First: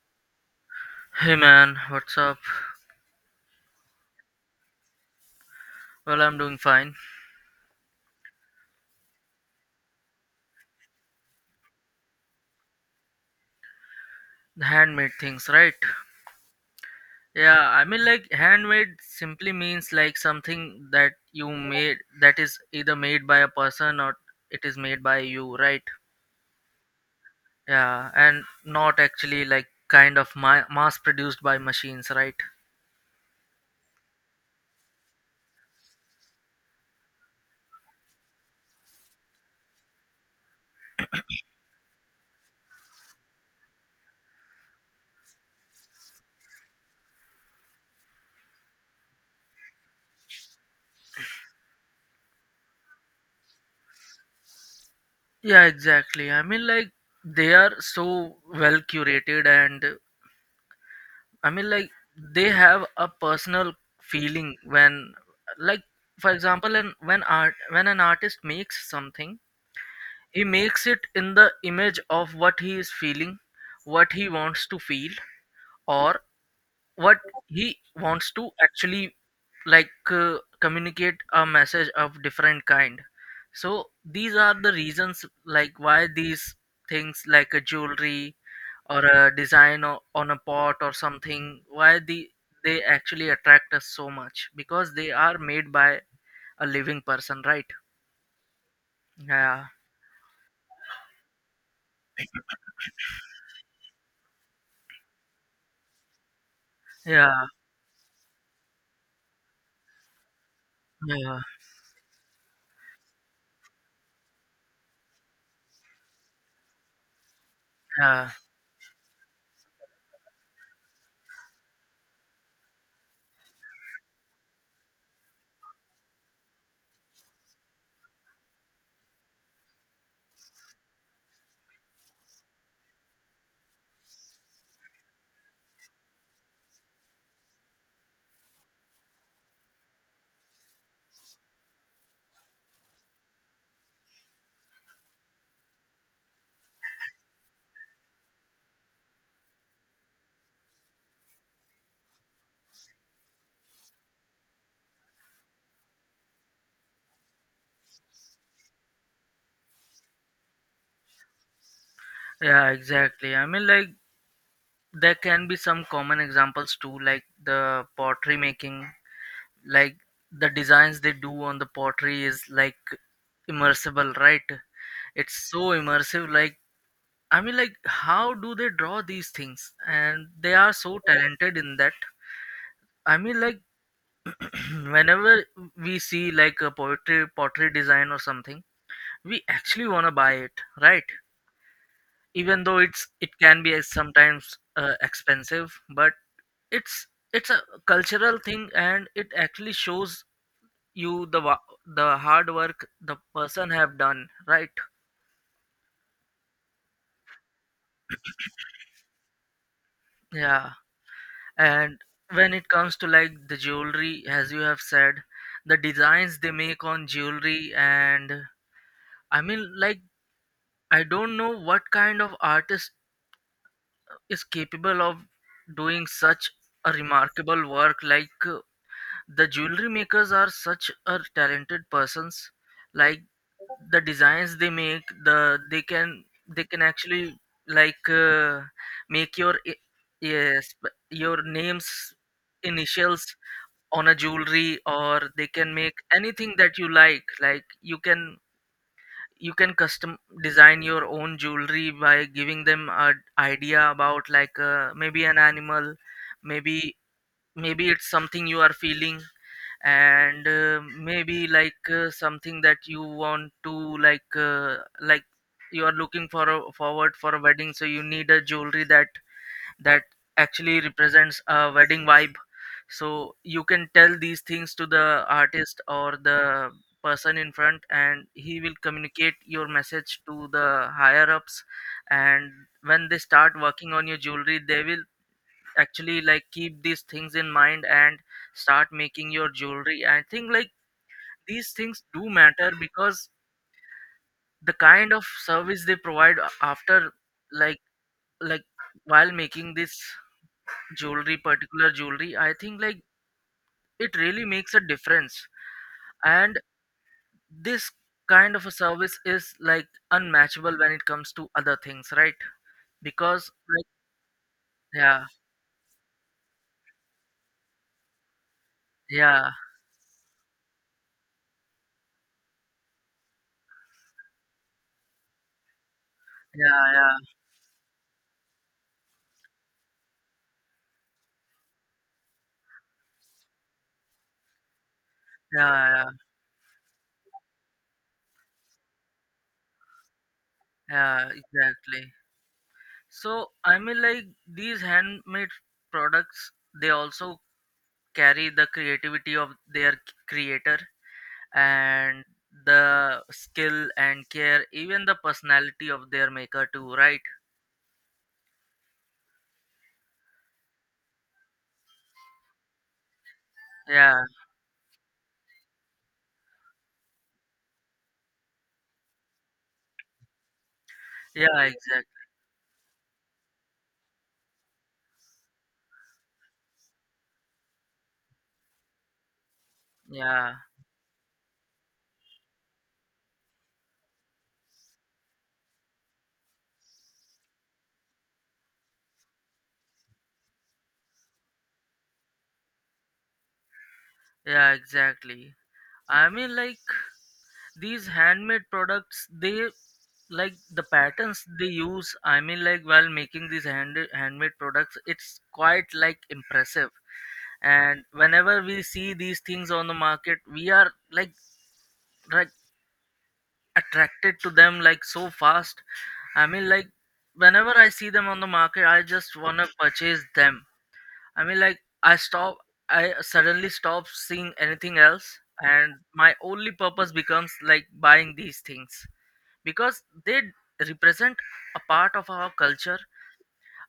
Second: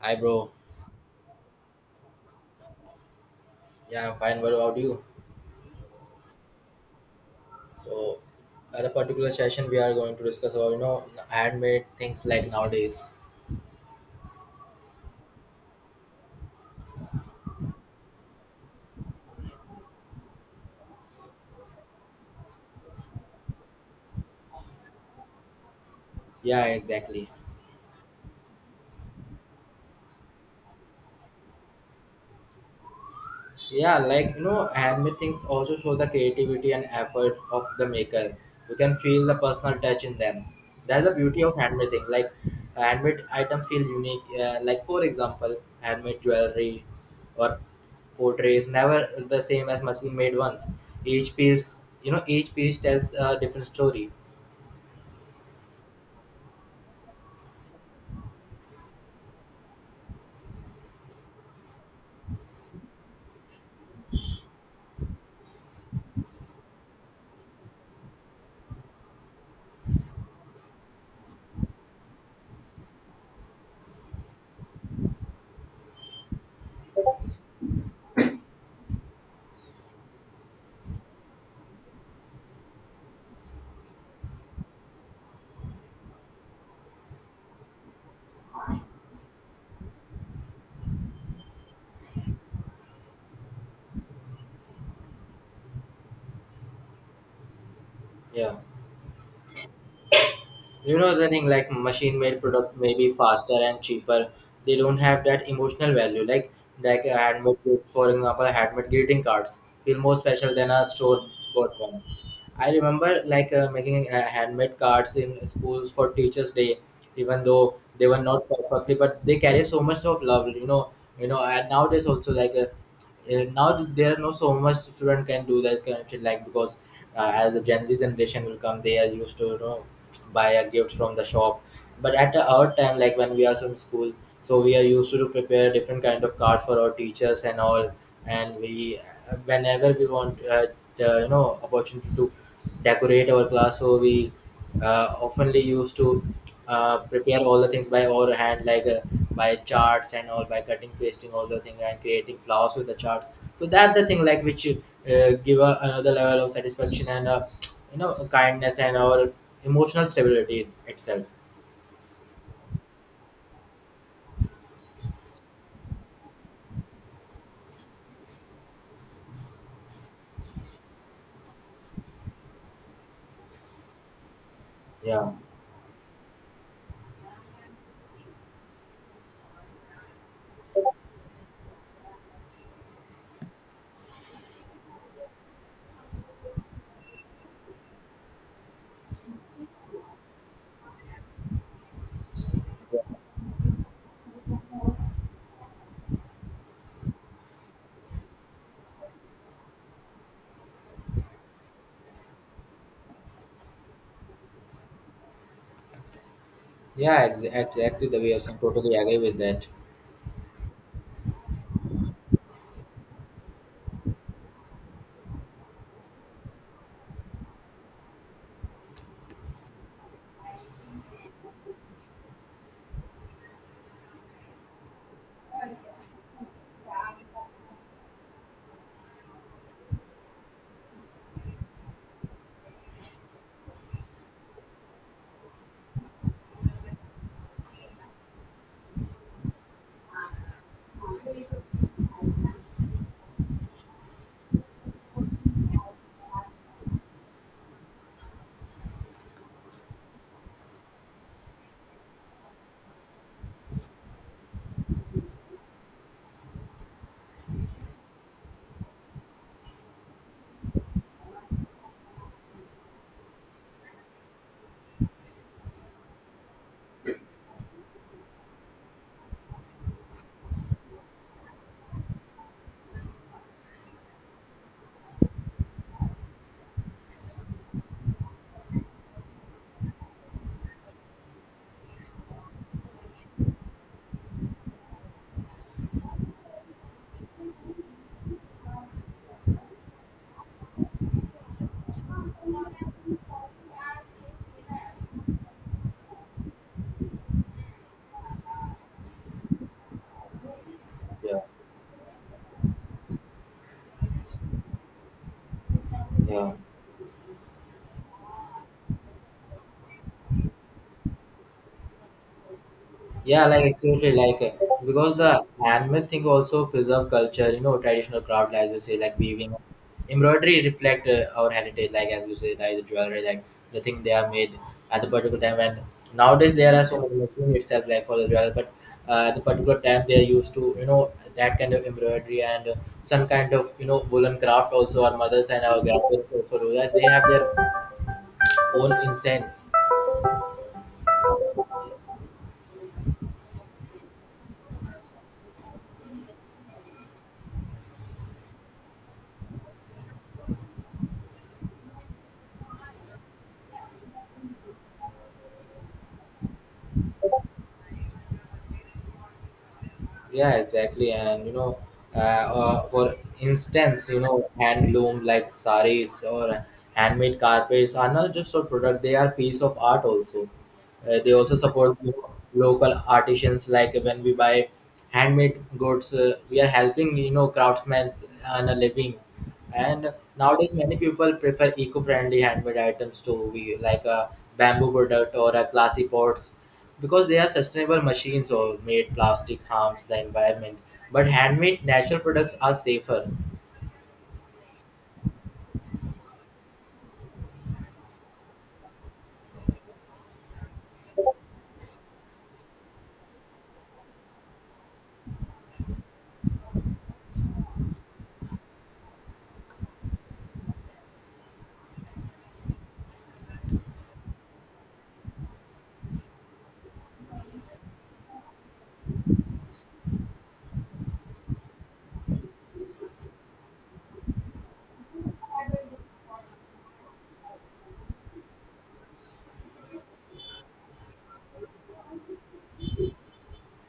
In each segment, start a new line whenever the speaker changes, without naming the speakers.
Hi, bro.
Hey man, what's up?
Yeah, I'm fine. What about you?
Well, I'm doing fine.
So, at a particular session, we are going to discuss about handmade things like nowadays.
The handmade things, right? Yeah, I mean, like, handmade simply means like something that you made, that is either made by a person or it is made by you, right?
Yeah, exactly.
Yeah, and not actually like kind of mass produced by machines, right?
Yeah, like you know, handmade things also show the creativity and effort of the maker. You can feel the personal touch in them. That's the beauty of handmade things. Like handmade items feel unique. Like for example, handmade jewelry or portrait is never the same as machine made ones. Each piece, you know, each piece tells a different story.
Yeah, exactly. I mean, like, they are so well curated and I mean, like they have a personal feeling when, like, for example, and when art when an artist makes something, he makes it in the image of what he is feeling, what he wants to feel, or what he wants to actually like communicate a message of different kind. So these are the reasons like why these things like a jewelry or a design on a pot or something, why they actually attract us so much, because they are made by a living person, right?
Yeah.
Yeah,
You know the thing like machine made product may be faster and cheaper. They don't have that emotional value. Like a
yeah,
handmade gift, for example, handmade greeting cards feel more special than a store
yeah,
bought one. I remember making handmade cards in schools for Teachers Day, even though they were
yeah,
not perfectly, but they carried so much of love. You know. And nowadays also now there are no so much student can do that kind of shit, like because as the Gen Z generation will come, they are used to buy a gift from the shop, but at our time, like when we are from school, so we are used to prepare different kind of card for our teachers and all. And we, whenever we want the, you know, opportunity to decorate our class, so we oftenly used to prepare all the things by our hand, by charts and all, by cutting, pasting all the thing and creating flowers with the charts. So that's the thing, like which give a, another level of satisfaction and you know, kindness and our emotional stability itself.
yeah, exactly. I mean, like there can be some common examples too, like the pottery making, like the designs they do on the pottery is like immersible, right?
Yeah,
It's so immersive, like, I mean, like how do they draw these things and they are so talented in that. I mean, like whenever we see like a poetry pottery design or something, we actually want to buy it, right? Even though it can be sometimes expensive, but it's it's a cultural thing, and it actually shows you the hard work the person have done, right?
yeah, ex- exactly the way of saying. Totally agree with that.
Yeah. And when it comes to like the jewelry, as you have said, the designs they make on jewelry, and I mean, like, I don't know what kind of artist is capable of doing such a remarkable work, like the jewelry makers are such a talented persons, like the designs they make, they can, they can actually like make yes, your names, initials on a jewelry, or they can make anything that you like. Like you can, you can custom design your own jewelry by giving them a idea about like, maybe an animal, maybe, maybe it's something you are feeling, and maybe like something that you want to like, like you are looking for a, forward for a wedding, so you need a jewelry that, that actually represents a wedding vibe. So you can tell these things to the artist or the person in front, and he will communicate your message to the higher ups, and when they start working on your jewelry, they will actually like keep these things in mind and start making your jewelry. I think like these things do matter, because the kind of service they provide after, like like while making this jewelry,
Yeah,
particular jewelry, I think like it really makes a difference.
yeah.
And this kind of a service is like unmatchable when it comes to other things, right?
Yeah,
Because
like
like,
absolutely, because
yeah,
the handmade thing also preserve culture, you know, traditional craft, as you say, like
yeah,
weaving, embroidery reflect our heritage, like as you say, like the jewelry, like the thing they are made at the particular time. And nowadays
yeah,
there are
yeah,
so many
yeah,
machine itself, like for the jewelry, but the particular time they are used to, you know, that kind of embroidery and some kind of you know woolen craft also. Our mothers and our
yeah,
grandmothers also do that. They have their own incense.
yeah, exactly. So I mean, like these handmade products, they also carry the creativity of their creator, and the skill and care, even the personality of their maker too, right?
Yeah, exactly. And you know, for instance, you
Yeah.
know, handloom like saris or handmade carpets are not just a product; they are piece of art also. They
Yeah,
also support
exactly.
you local artisans. Like when we buy handmade goods, we are helping you know craftsmen earn a living. And
Yeah,
nowadays, many people prefer eco-friendly handmade items to we like a bamboo product or a glassy pots, because they are sustainable machines or made plastic harms the environment, but handmade natural products are safer.
yeah, exactly. I mean, like these handmade products, they, like the patterns they use. I mean, like while making these handmade products, it's quite like impressive. And whenever we see these things on the market, we are like attracted to them like so fast. I mean, like whenever I see them on the market, I just wanna purchase them. I mean, like I stop, I suddenly stop seeing anything else, and my only purpose becomes like buying these things, because they represent a part of our culture,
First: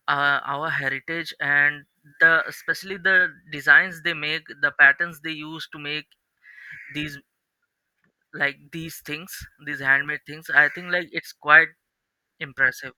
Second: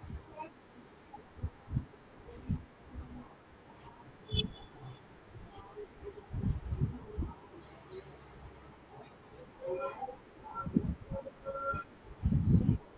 our heritage, and the especially the designs they make, the patterns they use to make these, like these things, these handmade things. I think like it's quite impressive.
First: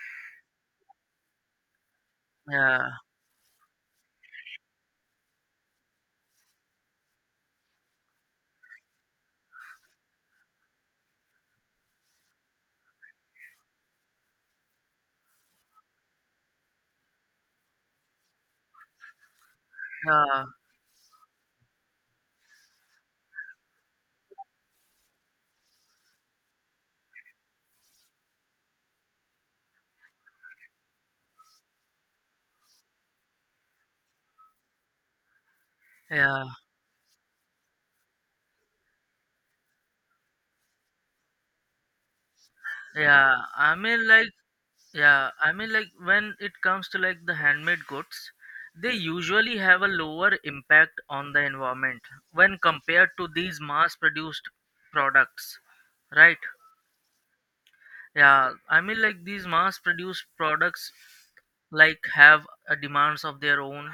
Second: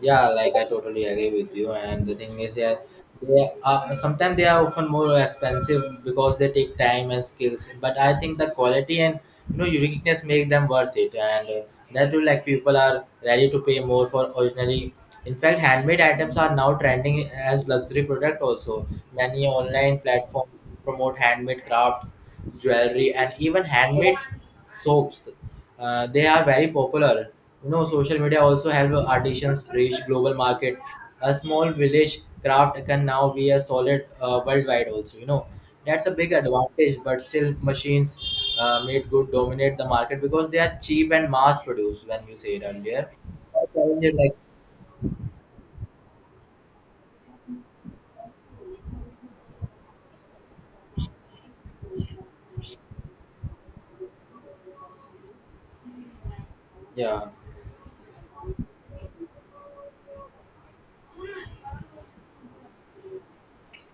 Yeah, like I totally agree with you, and the thing is, yeah,
Yeah,
they are, sometimes they are often more expensive because they take time and skills, but I think the quality and you know uniqueness make them worth it. And that will like people are ready to pay more for originally. In fact, handmade items are now trending as luxury product also. Many online
yeah,
platforms promote handmade crafts, jewelry, and even handmade soaps. They are very popular. You know, social media also help artisans reach global market. A small village craft can now be a solid worldwide. Also, you know, that's a big
yeah,
advantage. But still, machines made good dominate the market because they are cheap and mass produced. When you said earlier,
yeah. I mean,
Challenges
like,
like
yeah, I mean, like when it comes to like the handmade goods, they usually have a lower impact on the environment when compared to these mass produced products, right?
yeah,
Yeah, I mean, like these mass produced products, like have a demands of their own,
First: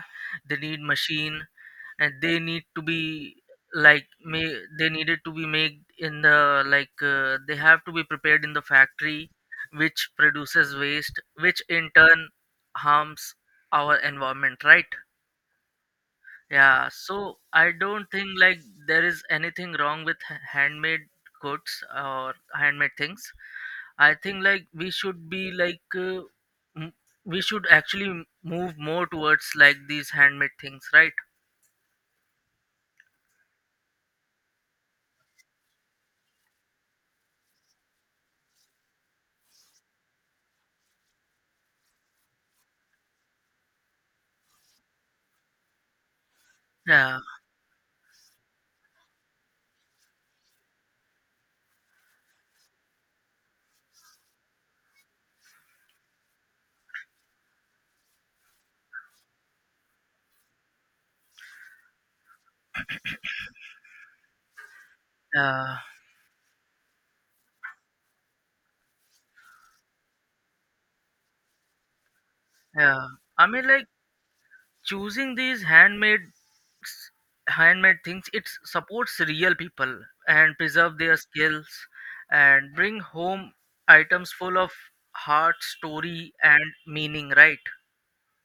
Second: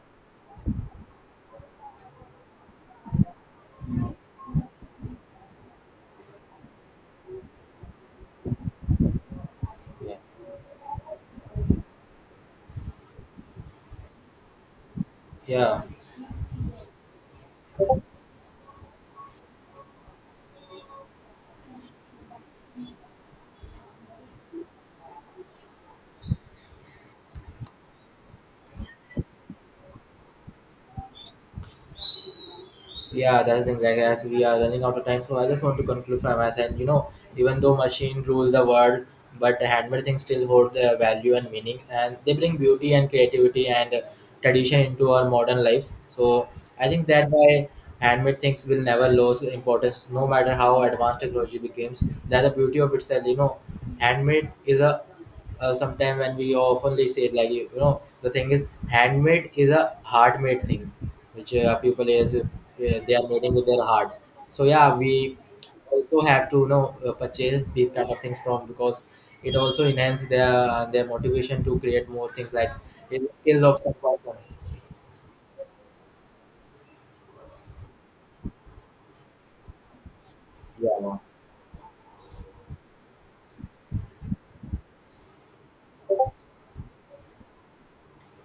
they need machine, and they need to be like, may, they needed to be made in the like, they have to be prepared in the factory, which
yeah,
produces waste, which in turn harms our environment, right?
yeah.
Yeah, so I don't think like there is anything wrong with handmade goods or handmade things. I think like we should be like, m- we should actually move more towards like these handmade things, right?
Yeah, that's the thing. Like as we are running out of time, so I just want to conclude from my side. You know, even though machine rule the world, but the handmade things still hold their value and meaning, and they bring beauty and creativity and tradition into our modern lives. So I think
Yeah,
that why handmade things will never lose importance, no matter how advanced technology becomes. That's the beauty of itself. You know, handmade is a, sometimes when we oftenly say it, like you know the thing is handmade is a hard made thing, which people is they are making with their heart. So yeah, we
yeah,
also have to you know purchase these kind of things from, because it also enhances their motivation to create more things, like
yeah.
it's
I
skills
mean,
of
like
some person.
choosing these handmade s- handmade things, it supports real people and preserve
Yeah,
their skills, and bring home items full of heart, story, and meaning, right?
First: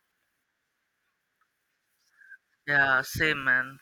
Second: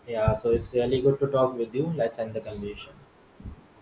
yeah, so it's really good to talk with you. Let's end the conversation.
Yeah, same man.